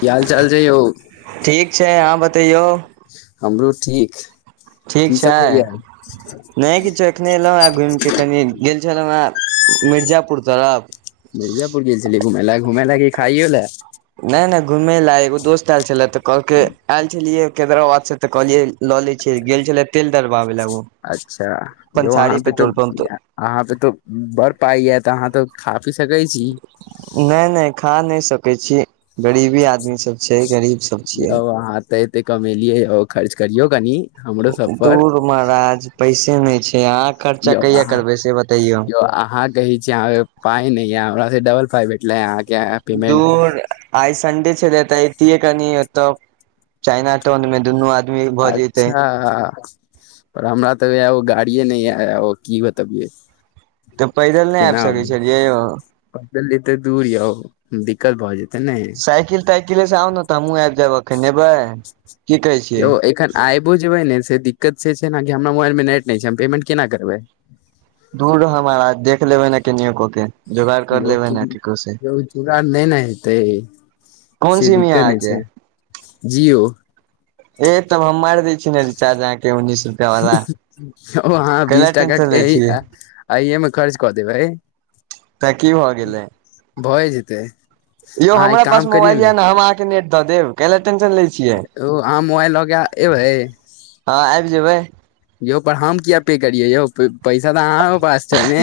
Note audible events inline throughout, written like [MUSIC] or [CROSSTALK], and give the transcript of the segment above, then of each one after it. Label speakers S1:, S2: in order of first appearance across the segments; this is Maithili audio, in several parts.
S1: की हाल चाल छै यौ
S2: ठीक छै अहाँ बतैयौ
S1: हमरो ठीक
S2: ठीक
S1: की सब
S2: छै
S1: होइया
S2: नय किछ एखने अयलौं हे घुमिके कनि गेल छलौं हें मिर्जापुर तरफ
S1: मिर्जापुर गेल छलियै घुमय लए घुमय लए की खाइयो लए
S2: नय नय घूमेय ला एगो दोस्त आयल छले तऽ कहलकै आयल छलियै कैदराबाद से तऽ कहलियै लऽ ले छियै गेल छलै तेल दरबाबे ले उ
S1: अच्छा यौ अहाँ
S2: पंसारी
S1: पे तो
S2: पेट्रोल पम्प प
S1: अहाँ पे तो बड़ पाइ य तऽ अहाँ तऽ लगा पी सकय छी
S2: नय नय खा नय सकै छी गरीबी आदमी सब छै गरीब सब छियै
S1: पाय तऽ एते कमेलियै खर्च करियौ कनि हमरो सब पर
S2: धूर महाराज पैसे नय छै अहाँ खर्चा कहिया करबै से बतैयौ
S1: अ अहाँ कहै छी अहां पाय नय यै हमरा सऽ डबल पाई भेटलै अहाँ के
S2: दूर आइ संडे छलैय त एतियै कनि एत चाइना टोन मे दुनू आ
S1: अच्छा पर हमरा तऽ गाड़िये नय य की बतबियै
S2: तऽ पदिल नय आबि सकै छलियै यौ
S1: पदिल जेते दूर यौ दिक्कत भऽ जेतै ने
S2: साइकिल ताइकिले से आउ ने तऽ हमहूं आबि जायब अखन एबै की कहै छियै
S1: आईबो जेबै ने से दिक्कत से छै ने हमरा मोबाइल मे नेट नय छै हम पेमेंट केना करबै
S2: धूर ह महराज देख लेबै न कनको के जोगाड़ कर
S1: यौ
S2: लेबै
S1: किन
S2: ने केकरो से
S1: जुगड़ नय ने हेतै
S2: कोन
S1: से
S2: सिम यै
S1: दिक्कत नय
S2: अहाँके
S1: छै जीओ
S2: ए तब हम मारि दै मार दै छी ने रिचार्ज उनिस रुपआ वाला
S1: यौ
S2: कैला टेंशन लै छियै
S1: आइे मे खर्च कऽ देबैै
S2: तऽ की भऽ गेलै
S1: भए जेतै
S2: यौ
S1: अहाँ एक
S2: हमरा पास
S1: काम करियौ
S2: मोबाइल
S1: ने
S2: या न हम अहां के नेट द देब कैला टेंशन लै छियै
S1: यौ आहां मोबइल लके एबै
S2: हँ आबि जेबै
S1: यौ पर हम किया पे करिये यौ पैसा तऽ अहाँके पास छैने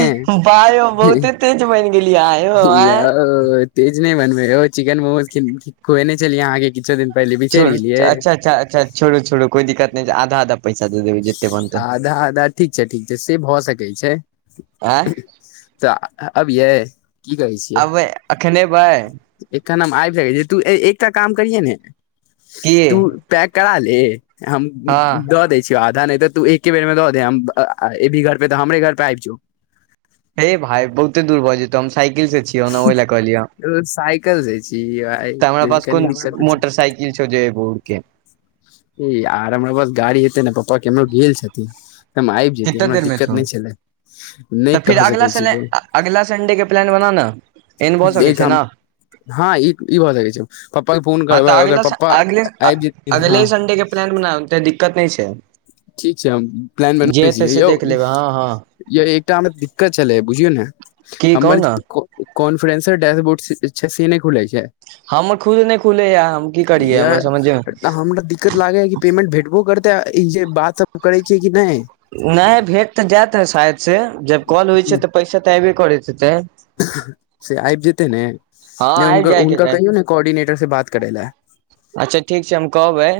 S2: वाह यौ बहुते तेज बनि गेलियै अहाँ यौ आँय
S1: यौऽ तेज नय बनबै यौ चिकेन मोमोज खुयेने छलि अहाँके किछे दिन पहिले बिसरि
S2: छोरू
S1: गेलियै
S2: अच्छा अच्छा अच्छा छोरू छोरू कोइ दिक्त नय छै आधा आधा पैसा दे देबै जते बनतै
S1: आधा आधा ठीक छै ठीक छै से भऽ सकै छै
S2: आँय
S1: तऽ अबियै कहै छियै
S2: अबै एखन एबै
S1: एखन हम आ जाय छी तु एकटा काम करिहे ने
S2: की
S1: तू पकि करा ले हम
S2: हँ
S1: द दै क आधा नय ते तू एके बेर मे द दे अभी घर पे तऽ हमरे घर पे आबि जो
S2: हे भाय बहुते दूर भऽ जेतै हम साइकिल से छियौ ने ओई ले कहलियौ हं
S1: साइकिल से छी
S2: त हमरा पास
S1: कनी
S2: कोन
S1: दिक्कत होइ छै
S2: मोटर साइकिल छो जे एबौ उरके
S1: ई आर हमरा बस गाड़ी हेतै ने पप्पा केमरो गेल छथिन तऽ हम आबि जतीयै
S2: कितना
S1: हमरा
S2: देर मे
S1: दिक्कत
S2: एथुन
S1: नय छलै
S2: तऽ
S1: नय
S2: फिर
S1: कह
S2: अगला
S1: सकै छी
S2: सले
S1: बोल
S2: अगला संडे के प्लान बना न
S1: एखाम हँ ई ई भऽ सकै छौ पप्पा के फोन
S2: हँ
S1: करबै
S2: तऽ
S1: अगर
S2: अगिला स
S1: पप्पा
S2: अगिले
S1: आबि जेथिन
S2: अगले
S1: हँ
S2: संडे के प्लान बनाउ तऽ दिक्कत नय छै
S1: ठीक छै हम प्लान
S2: जे
S1: बनबै छी
S2: हेतै से
S1: यौ
S2: देख लेबै हँ हँ
S1: यै एकटा हम दिक्कत छलै बुझियौ ने
S2: की
S1: हमर
S2: कहू ने
S1: कॉन्फरेंसर डैशबोर्ड छै से नय खुलै छै
S2: हमर खुद नय खुलैया हम की करियै
S1: य
S2: हमरा समझे
S1: हमरा दिक्कत लागै या कि नय पेमेंट भेटबो करतेै ई जे बात सब करै छियै कि नय
S2: नय भेट तऽ जायत ह शायद से जब कॉल होइ छै तऽ पैसा तऽ अऐबे करति हेतै
S1: से आबि जेते ने
S2: हँ
S1: नय हिनक
S2: आबि जायके
S1: हुनका
S2: चाही
S1: कहियौ ने कोर्डिनेटर से बात करे लए
S2: अच्छा ठीक छै हम कहबै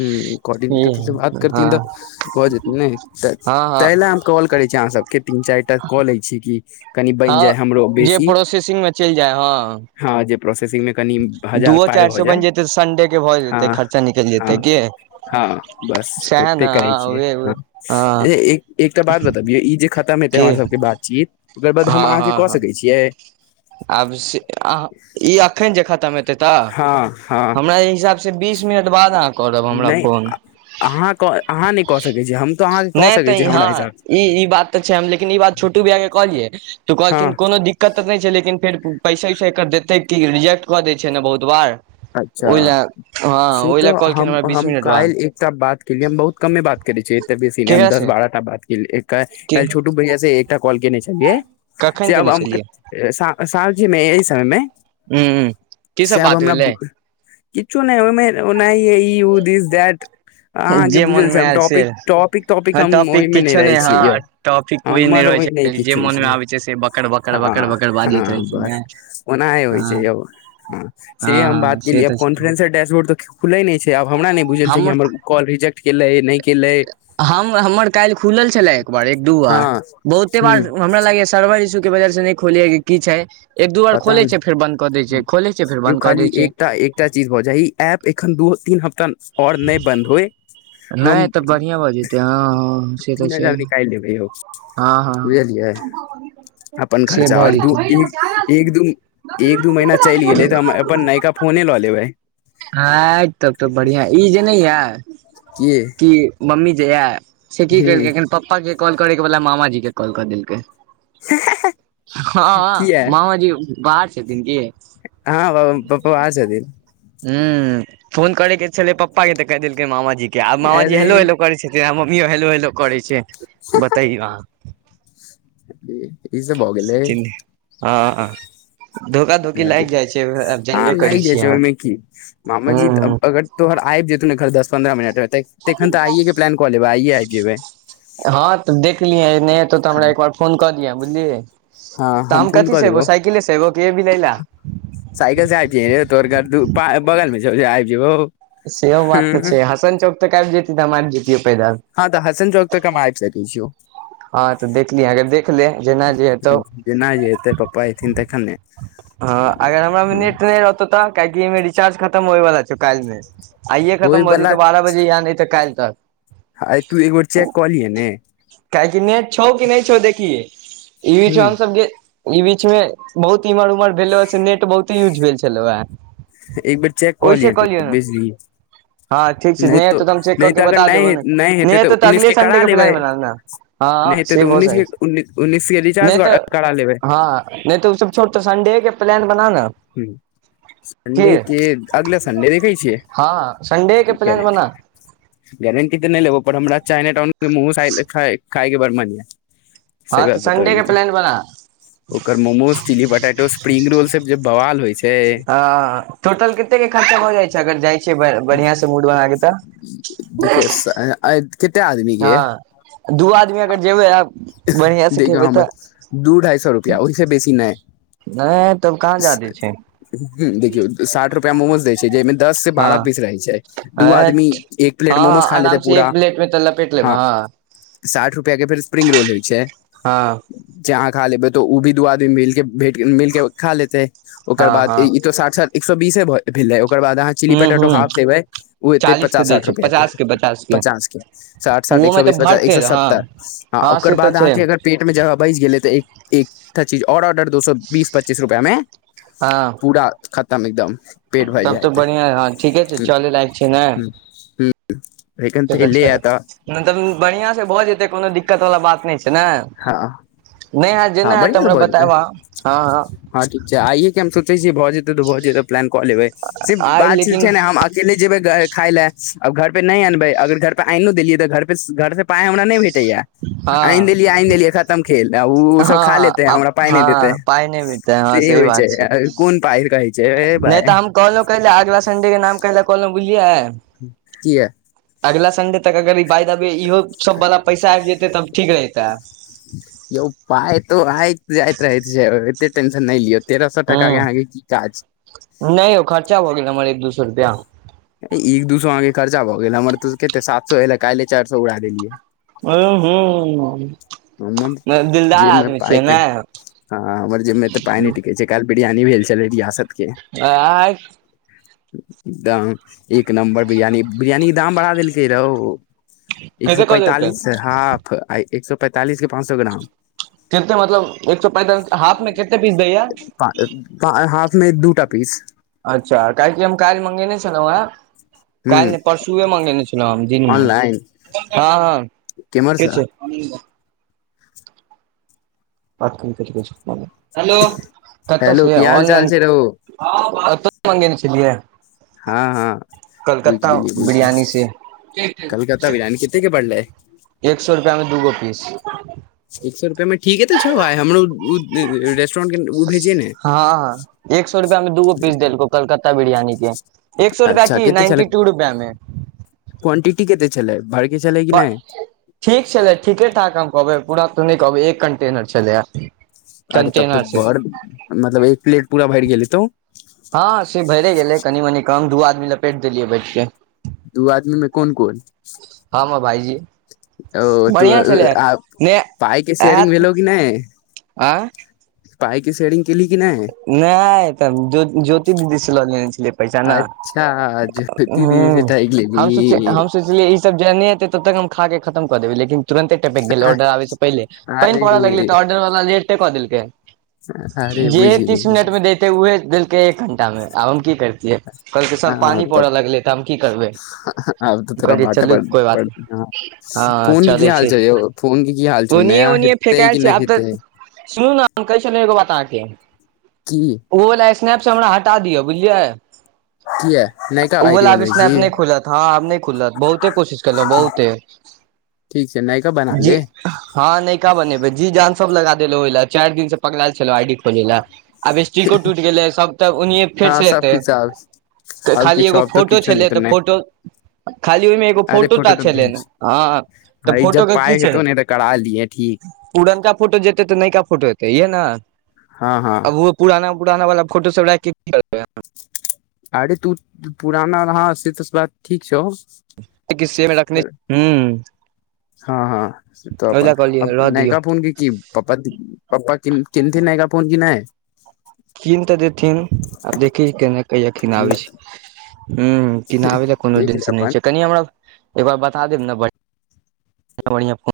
S1: ह कोर्डिनेटर तऽ बात करथिन
S2: हँ
S1: तऽ भऽ जेतनि नय
S2: हँ हँ
S1: तै ले कॉल करै छी अहाँ सबके तीन चारि टा कऽ लै छी कि कनि बनि जाय
S2: हँ
S1: हमरो
S2: जे
S1: बेसी
S2: प्रोसेसिंग मे चलि जाय हँ
S1: हँ जे प्रोसेसिंग मे कनि हजार
S2: दूओ
S1: पार
S2: चारि
S1: भऽ
S2: सो
S1: जाय
S2: बनि जेतै तऽ संन्डे के भऽ
S1: हँ
S2: जेते खर्चा निकलि जेतै
S1: हँ
S2: की
S1: हं बस
S2: सएह ने
S1: ओते करै
S2: हँ
S1: छियै
S2: उहे उहे
S1: हं
S2: हँ
S1: एक एकटा बात बताउ ई जे खतम हेतै
S2: की
S1: हमर सबके बातचीत ओकर बाद
S2: हँ
S1: हम अहाँके
S2: हँ
S1: कऽ
S2: हँ
S1: सकै छियै
S2: आब से ई एखन जे खतम हेतै तऽ
S1: हँ हँ
S2: हमरा एहि हिसाबसँ से बीस मिनट बाद अहाँ करऽब हमरा फोन
S1: आहाँ आहाँ नय कऽ सकै छीयै हम तऽ अहाँके कऽ
S2: नहि
S1: सकै
S2: तऽ
S1: छीयै हमरा
S2: हँ
S1: हिसाबसँ
S2: ई ई बात छै हम लेकिन ई बात छोटू भैया के कहलियै तऽ
S1: हँ
S2: कहलखिन कोनो दिक् कत तऽ नहि छै लेकिन फेर पैसा उइसा एकर देतै कि रिजेक्ट कऽ दै छै ने बहुत बार
S1: अच्छा
S2: ओहि लए हँ
S1: से
S2: ओहि लए
S1: त
S2: कहलखिन
S1: हम
S2: हमरा बीस
S1: हम
S2: मिनट बाद
S1: काल्हि एकटा बात केलियै हम बहुत कमे बात करै छियै बेसी नय हम
S2: केकरा
S1: दस
S2: से
S1: बारह टा बात केलियै काईल छोटू भैया से एक कॉल केने छलियै
S2: कखन
S1: से अब
S2: केने छलियै
S1: स सांझे मे यह समय मे
S2: हूं की सब बात भेलै
S1: किछु नय ओहिमे ओ इ दिस दटि अहाँके
S2: जे मोन
S1: बुझल छै
S2: मे
S1: हम
S2: आयल से
S1: टॉपिक टॉपिक टॉपिक
S2: हँ
S1: हम ओहिमे नय
S2: किछो
S1: रहै
S2: नहि
S1: छीयै यौ
S2: हँ टॉपिक कोइ नहि
S1: हमर ओइ
S2: रहै
S1: मे नय
S2: छै जे
S1: किछ होय
S2: मोन मे
S1: छै
S2: आबै से बकर बकर बकर
S1: हँ
S2: बकर बाजैत रहै
S1: हँ
S2: छै ने
S1: बस
S2: हँ
S1: ओनाहे होइ छै
S2: हँ
S1: यौ ह से हम
S2: हँ
S1: बात
S2: से
S1: केलियै अब
S2: तऽ छै
S1: कॉन्फरेंस सर डैशबोर्ड तऽ खुलै नय छै आब हमरा नय बुझल छै कि हमर कॉल रिजेक्ट केलै नय केलै
S2: हम हमर काल्हि खुलल छलए एक बार एक दू
S1: हँ
S2: बार बहुते बार
S1: ह
S2: हमरा लागैया सर्वर इसू के वजह से नय खुलैया की छै एक दू बार
S1: पता
S2: खोलै छै
S1: नहि
S2: फेर बंद कऽ दै छै खोलै छै फेर
S1: यौ
S2: बन्द कऽ
S1: खाली
S2: दै छै
S1: एकटा एकटा चीज भऽ जाय ई एप एखन दू तीन हफ्ता आओर नय बन्द होइ
S2: नहि
S1: हम
S2: तऽ बढ़िआँ भऽ जेतै हँ हँ से तऽ
S1: तीन
S2: छै
S1: हजार निकालि लेबै हम
S2: हँ हँ
S1: बुझलियै अपन
S2: से
S1: खर्चा
S2: भऽ
S1: आओर दू ई
S2: जेतै
S1: एक दू एक दू महीना चलि गेले तऽ हम अपन नयका फोने लऽ लेबै
S2: आइ तब तऽ बढ़िया ई जे नय यै
S1: के
S2: कि मम्मी जे या से की केलकै एखन पप्पा के कॉल करे के बदला मामाजी के कॉल क देलकै हँ मामा जी बाहर छथिन कि
S1: हँ ब बाहर छथिन
S2: हूं फोन करै के छलै पप्पा के त क देलकै मामाजी के आब मामााजी
S1: अरे
S2: हेलो हेलो करै छै मम्मीयो हेलो हेलो करै छै बताैयौ अहाँ
S1: ज
S2: सचि ह
S1: हँ
S2: जानबे करै
S1: लागि जाइ
S2: छियै
S1: छै ओहिमे की मामा
S2: अहाँ
S1: जी तऽ
S2: हूँ
S1: अगर तोहर आईब जेथुन घर दस पन्द्रह मिनट तखन तऽ आइए के प्लान कऽ लेब आइयए आब जेबै
S2: हँ तऽ देखलिहैं नय एतौ तऽ
S1: हँ
S2: हमरा एकबार फोन कऽ दियह बुझलिहि
S1: हँ
S2: तऽ हम
S1: फोन
S2: कथी
S1: कऽ
S2: से एयबो
S1: देबौ
S2: साइकिले से एबो कि एभी लै ले
S1: साइकिल से आब जाहे रे तोहर घर दू बगल मे छौ आइब जेबौ
S2: सेओ बात तऽ छै हसन चौक त काइल जैती त आइब जैती पदिल
S1: हँ तऽ हसन चौक तऽ हम आइब सकै छियौ
S2: हँ तऽ देखली अके देख ले जेना जे हेतौ
S1: जेना जे हेतै पप्पा एथिन तखन ने
S2: हँ अगर हमरा मे
S1: हँ
S2: नेट नय रहतौ तऽ काहेकि एइमे रिचार्ज खतम होयवला छौ काल्हि मे आइये
S1: होइ
S2: खतम भऽ
S1: बला
S2: जेतौ बारह बजे या नय तऽ काइल तक
S1: आई तू एक बेर चेक कऽलिये ने
S2: काहेकि नेट छौ कि नय छौ देखि ई बीच मे
S1: ह
S2: हम सबके ई बीच मे बहुत इमहर उमहर भेलैओ से नेट बहुते यूज भेल छलौ ये
S1: एक बेर चेक कऽ लियै तु बुजली
S2: हँ ठीक छै
S1: नय
S2: नहि
S1: तऽ
S2: हेतौ हम चेक
S1: नय
S2: कऽ
S1: तऽ
S2: के
S1: अगर
S2: बता देबौ
S1: नय
S2: ने
S1: नय
S2: नहि
S1: हेतै तऽ
S2: हेतौ
S1: उन्नीस
S2: अगले
S1: के
S2: संडे
S1: करा लेबै
S2: प्लान बना ने
S1: नय
S2: हँ
S1: हेतै
S2: से
S1: तऽ
S2: भऽ
S1: उन्नीस
S2: सकै
S1: के
S2: छै
S1: उन् उन्नीस के रिचार्ज करा लेबै
S2: नय तऽ ओ सब छोड़ संडे के प्लान बना नऽ
S1: हु सन्डे के अगले सडे देखै छियै
S2: हँ संडे
S1: के
S2: प्लान बना
S1: गारंटी तऽ नय लेबौ पर हमरा चाइना टाउन मु खायके बड़ मन यै सही
S2: हँ तऽ
S1: बात
S2: संडे के
S1: बतबियौ तऽ
S2: प्लान बना
S1: ओकर momos chilli potato spring roll सब जे बवाल होइ छै
S2: ह टोटल केते के खर्चा भऽ जाइ छै अगर जाइ छी बढ़िआं से मूड बना के तऽ
S1: से आइ केटा
S2: हँ दू आदमी अगर जेबै आ बढ़िआँ से
S1: देखियौ
S2: खेबै
S1: हम
S2: तऽ
S1: दू ढाई सए रुपआ ओइसे बेसी नय
S2: नय तब कहाँ जादे छै
S1: ह देखियौ साठि रुपआ मोमोज दै छै जाहिमे दस से बारह
S2: हँ
S1: पीस रहै छै दू आदमी
S2: एठ
S1: एक
S2: हँ
S1: प्लेट
S2: हँ
S1: मोमोज खा लेतै
S2: आराम सँ
S1: पूरा
S2: एक प्लेट मे तऽ लपेटलेब हँ
S1: साठ रुपैआ के फेर स्प्रिंग रोल होइ छै
S2: हँ
S1: जहाँ खा लेबै तो ओ भी दू आदमी मिल भे मिलके खा लेतै ओकर
S2: हँ
S1: बाद
S2: हँ
S1: ई तो साठ साठ एक सए बीसे भेलै ओकर बाद अहाँ चिली
S2: ह
S1: पटेऽटो
S2: ह
S1: हाफ लेबै ओ एतै
S2: चालीस के
S1: पचास
S2: दै
S1: साठ
S2: छै
S1: रुपआ के
S2: पचास
S1: पचास के साठ साठ
S2: ओहो
S1: एक
S2: मे
S1: सए
S2: तऽ
S1: बीस पचास एक
S2: भरते
S1: सए
S2: हँ
S1: सत्तर ह
S2: हँ
S1: ओकर
S2: से तऽ
S1: बाद
S2: छै
S1: अहाँके अगर पेट मे जगह बाइच गेलै तऽ एक एकटा चीज आओर ऑर्डर दो सए बीस पच्चीस रुपआ मे
S2: हँ
S1: पूरा खतम एकदम पेट भरि
S2: तब तऽ
S1: जायत
S2: बढ़िआँ हँ ठीके छै
S1: हु
S2: चले लायक छै ने
S1: हु हूं इले आ त
S2: मतलब बढ़ियां से भऽ जेतै कोनो दिक्कत वला बात नय छै तै नय
S1: हँ
S2: नय आय
S1: हँ
S2: जेना होयत
S1: बढ़िआँ से
S2: हमरा
S1: भऽ जेतै
S2: बतायब अहाँ हँ हँ
S1: हँ ठीक छै आइये के हम सोचे छीयै भऽ जेते तऽ भऽ जेतै प्लान कऽ लेबै से
S2: आइ
S1: बात
S2: लेकिन
S1: छै ने हम केे नय जेबे खाय ले अब घर पे नय अनबै अगर घर पे आन देलियै तऽर घर से पायइ हमरा नय भेट लै आ
S2: हँ
S1: आनि देलियै आनि देलिय खत खतम खेल आ उ उ सब
S2: हँ
S1: खा लेतै आ
S2: आब
S1: हमरा पाय नय
S2: हँ
S1: देतै
S2: पाइ नहि भेटतै
S1: से होइ छै कोन पाय कहै छै ए
S2: नय
S1: भाय
S2: तऽ हम कहलौं कैले अगला संडे के नाम कहिला कहलौं बुझलियै
S1: किया
S2: अगिला संडे तक अगर ई बा दब इहो सब वाला पैसा आबि जेतै तब ठीक रहिते
S1: यौ पाय तो आइब जाइत रहै छै एते टेन्शन नय लिय तेरह सो टका के अहाँके की काज
S2: नय यौ खर्चा भऽ गेल हमर एक दू सए रुपैआ
S1: एक दू सए अहांके खर्चा भऽ गेल हमर तो केते सात सए एले काइले चारि सौ उड़ा देलियै
S2: ओ हो
S1: जे मे पाय के
S2: ने
S1: हं हमर जेमे एतऽ पाय नय टिकै छै काइल बिरयानी भेल छलै रियासत के
S2: आ
S1: द एक नम्बर बिरयानी बिरयानी के दाम बढ़ा देलकै रौ एक सए
S2: कते कऽ देलकै
S1: पैंतालिस हाफ एक सए पैंतालिस के पाँच सए ग्राम
S2: केते मतलब एक सए पैंतालस हाफ मे केते पीस दैया
S1: हाफ मे दूटा पीस
S2: अच्छा काहेकि हम काइल मंगेने छलौं हे काल्हि
S1: ह
S2: नय परसुए मंगेने छलौं हें हम दिनमे
S1: ऑनलाइन
S2: हँ हँ
S1: केम्हरसँ
S2: किछ आ बात क करो हेलो कत
S1: हेलो
S2: से
S1: की हाल चाल
S2: ऑनलाइन
S1: छै रहौ
S2: ओतौ मंगेने छलिहे
S1: हँ हँ बुझि
S2: कलकत्ता
S1: गेलियै बुझि
S2: बिरयानी
S1: गेलियै
S2: से
S1: कलकत्ता बिरियानी कते के पड़लै
S2: एक सए रुपआ मे दूगो पीस
S1: एक सए रुपैआमे ठीके तऽ छौ
S2: हँ
S1: उ रेस्टोरेंट के ओ भेजे ने
S2: हँ एक सए रुपआ मे दूगो पीस देलको कलकत्ता बिरियानी के एक सए रुपआ
S1: अच्छा
S2: की नाइन्टी टू रुपआ मे
S1: क्वंटीटी केते छलै भ
S2: ब ठीक छलै ठीके ठाक हम कहबै पूरा तऽ नय कहबै एक कंटेनर छलैया
S1: अरे तब
S2: कंटेनर
S1: तऽ
S2: से
S1: बड़ मतलब एक प्लेट पूरा भरि गेल हेतौ
S2: हँ से भैरे गेलै कनि मनी कम दू आदमी लपेट देलियै बैठ के
S1: दू आदमी मे कोन कोन
S2: हम आ भाईजी
S1: ओ तू
S2: बढ़िया छलै
S1: आ
S2: ने
S1: पाइके शेयरिंग
S2: आत
S1: भेलौ कि नय
S2: आ
S1: पाय के सेेरिंग केली कि नय
S2: नय त ज्योति दीदी से ल लने छलियै पैसा न
S1: अच्छा ज्योति दीदी से
S2: हूं
S1: ठकि लेली
S2: हम सोची हम सोची ई सब जे नय एते तब तक हम खा के खतम कऽ देबै लेकिन तुरन्ते टपकि गेलै ऑर्डर आबै से पहिले पानि
S1: अरे
S2: पड़ऽ लगलैऽ तऽ ऑर्डर वाला लेटे कऽ देलकै
S1: अरे
S2: जेहे
S1: बुझि गेली
S2: तीस
S1: बुझि
S2: मिनट मे
S1: गेली
S2: देतै उहे देलकै एक घंटा मे आब हम की करितियै कहलकै सर पानी
S1: हँ तब
S2: पड़ऽ लगलै तऽ हम की करबै
S1: आब तऽ तोरा
S2: कहलियै
S1: बाटे
S2: चलू
S1: पड़
S2: कोइ बात नय
S1: हँ
S2: हँ
S1: फोन के की
S2: चलै
S1: हाल
S2: छै
S1: यौ फोन के की हाल छौ
S2: ओनिये
S1: नया
S2: ओनिये
S1: हेतै कि
S2: फेकेऽल छै
S1: नहि
S2: आब
S1: हेतै
S2: तऽ सुनू न हम कैहै छी न एगो बता केे
S1: की
S2: ओ लाइप्स्नैप सँ हमरा हटा दिअ बुझलियै
S1: कीया
S2: उ वला आब स्नैप नय खुलत हँ आब नय खुलत बहुते कोशिश केलौं बहुते
S1: ठीक छै नयका बना
S2: जी
S1: ले
S2: हँ नैका बनेबै जी जान सब लगा देलहु ओहि ल चारि दिन से पगलेल छलौ आई डी खोलै लए आब स्टिको टूटि गेलै सब तऽ ओनिये आब
S1: हँ
S2: फेर से
S1: सब
S2: एतै
S1: किछु आब
S2: तऽ
S1: आब
S2: खाली
S1: किछो
S2: एगो
S1: आब तऽ
S2: फोटो
S1: किछो नहि
S2: छलै तऽ
S1: नहि
S2: फोटो खाली ओहिमे एगो फोटो टा छलै ने हँ तऽ
S1: भइ
S2: फोटो
S1: जब
S2: के की
S1: पाए
S2: छै
S1: हेतौ ने तऽ करा लिहे ठीक
S2: पुरनका फोटो जेतै तऽ नयका फोटो एतै इहे न
S1: हँ हँ
S2: ओहो पुराना पुराना वाला फोटो सब राइख कऽ की करबै हम
S1: अरे तू पुराना हं से त बात ठीक छौ
S2: आ कि सेम रखने हूं
S1: हँ हँ से तऽ
S2: ओहि लए
S1: अपन अ
S2: कहलियै रह दियौ
S1: नयका फोन के की पप्पा पप्पा केनथि नयगा फोन कि नय
S2: कीन तऽ देथिन आब देखी केना कहिया कीनाबै छी हूं किनाबै लए कोनो
S1: देख ले
S2: दिनस
S1: अपन
S2: नहि छै कनि हमरा एकबार बता देब न बढ़िआँ बढ़िआँ फोन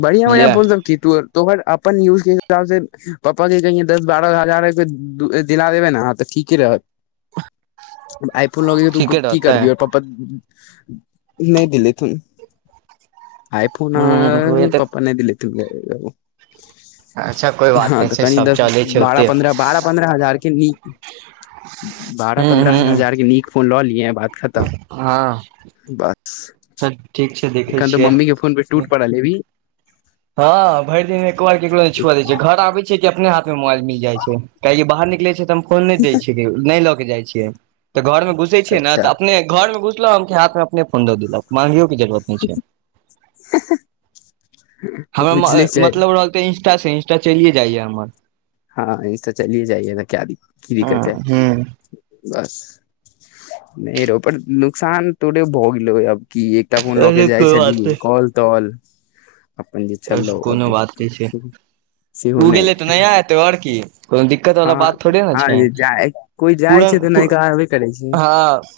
S1: बढ़िआ बढ़िआ
S2: बुझलियै
S1: फोन सब कीतू तोहर अपन यूज के हिसाब से पपा के कहिं दस बारह हजार के दिला देबै न त ठीक ही रहत
S2: वाह
S1: आइफोन लके तू की करबी प्पा
S2: हूं
S1: [UNINTELLIGIBLE]
S2: उहे तऽ
S1: नय दिलेथिन
S2: अच्छा कोइ बात
S1: हा
S2: नहि
S1: त
S2: छै
S1: कनी
S2: सब
S1: दस
S2: चलै छै
S1: बारह
S2: ओते
S1: प्रनद्रह बारह पन्द्रह हजार के नीक बारह
S2: हूं
S1: पन्द्रह
S2: हूं
S1: हजार के नीक फोन लऽ लिएहे बात खतम
S2: ह
S1: बस
S2: स
S1: एखन तऽ मम्मी के फोन पर टूट पड़ल हेबही
S2: हँ भरि दिन मे एको बार केकरो छुआ दै छै घर आबे छै कि अपने हाथ मोबाइल मिल जाय छै कियाकि बाहर निकले छै तऽ हम फोन नहि दै छियै नहि लऽ के जाइ छियै तऽ घर मे घुसै छिये ने
S1: अच्छा
S2: तऽ अपने घर मे घुसलौं हम के हाथ मे अपने फोन दऽ देलक मांगियो के जरुरत
S1: [UNINTELLIGIBLE]
S2: हमरा म
S1: छै
S2: मतलब रहल तऽ इंस्टा से इंस्टा चलिए जाइया हमर
S1: हँ ई तऽ चलिए जाइए ने क्यारी की दिक्कत हेतै
S2: हँ हूँ
S1: बस नय रौ पर नुकसान तोरे भऽ गेलो अब कि एक तब उन लऽ के
S2: अरे
S1: जाइ
S2: कोइ बात
S1: छथीन काॅल ताॅल
S2: चल कोनो बात नय छै
S1: तऽ सेहो
S2: ओ
S1: नहि
S2: गेलै तऽ नया एतै आओर की कोनो दिक्कत वाला
S1: हँ
S2: बात थोड़े ने
S1: हँ
S2: छै
S1: जे जा कोइ
S2: पुर
S1: जाइ छै तऽ
S2: न पुर
S1: नयका एबे करै छै
S2: हँ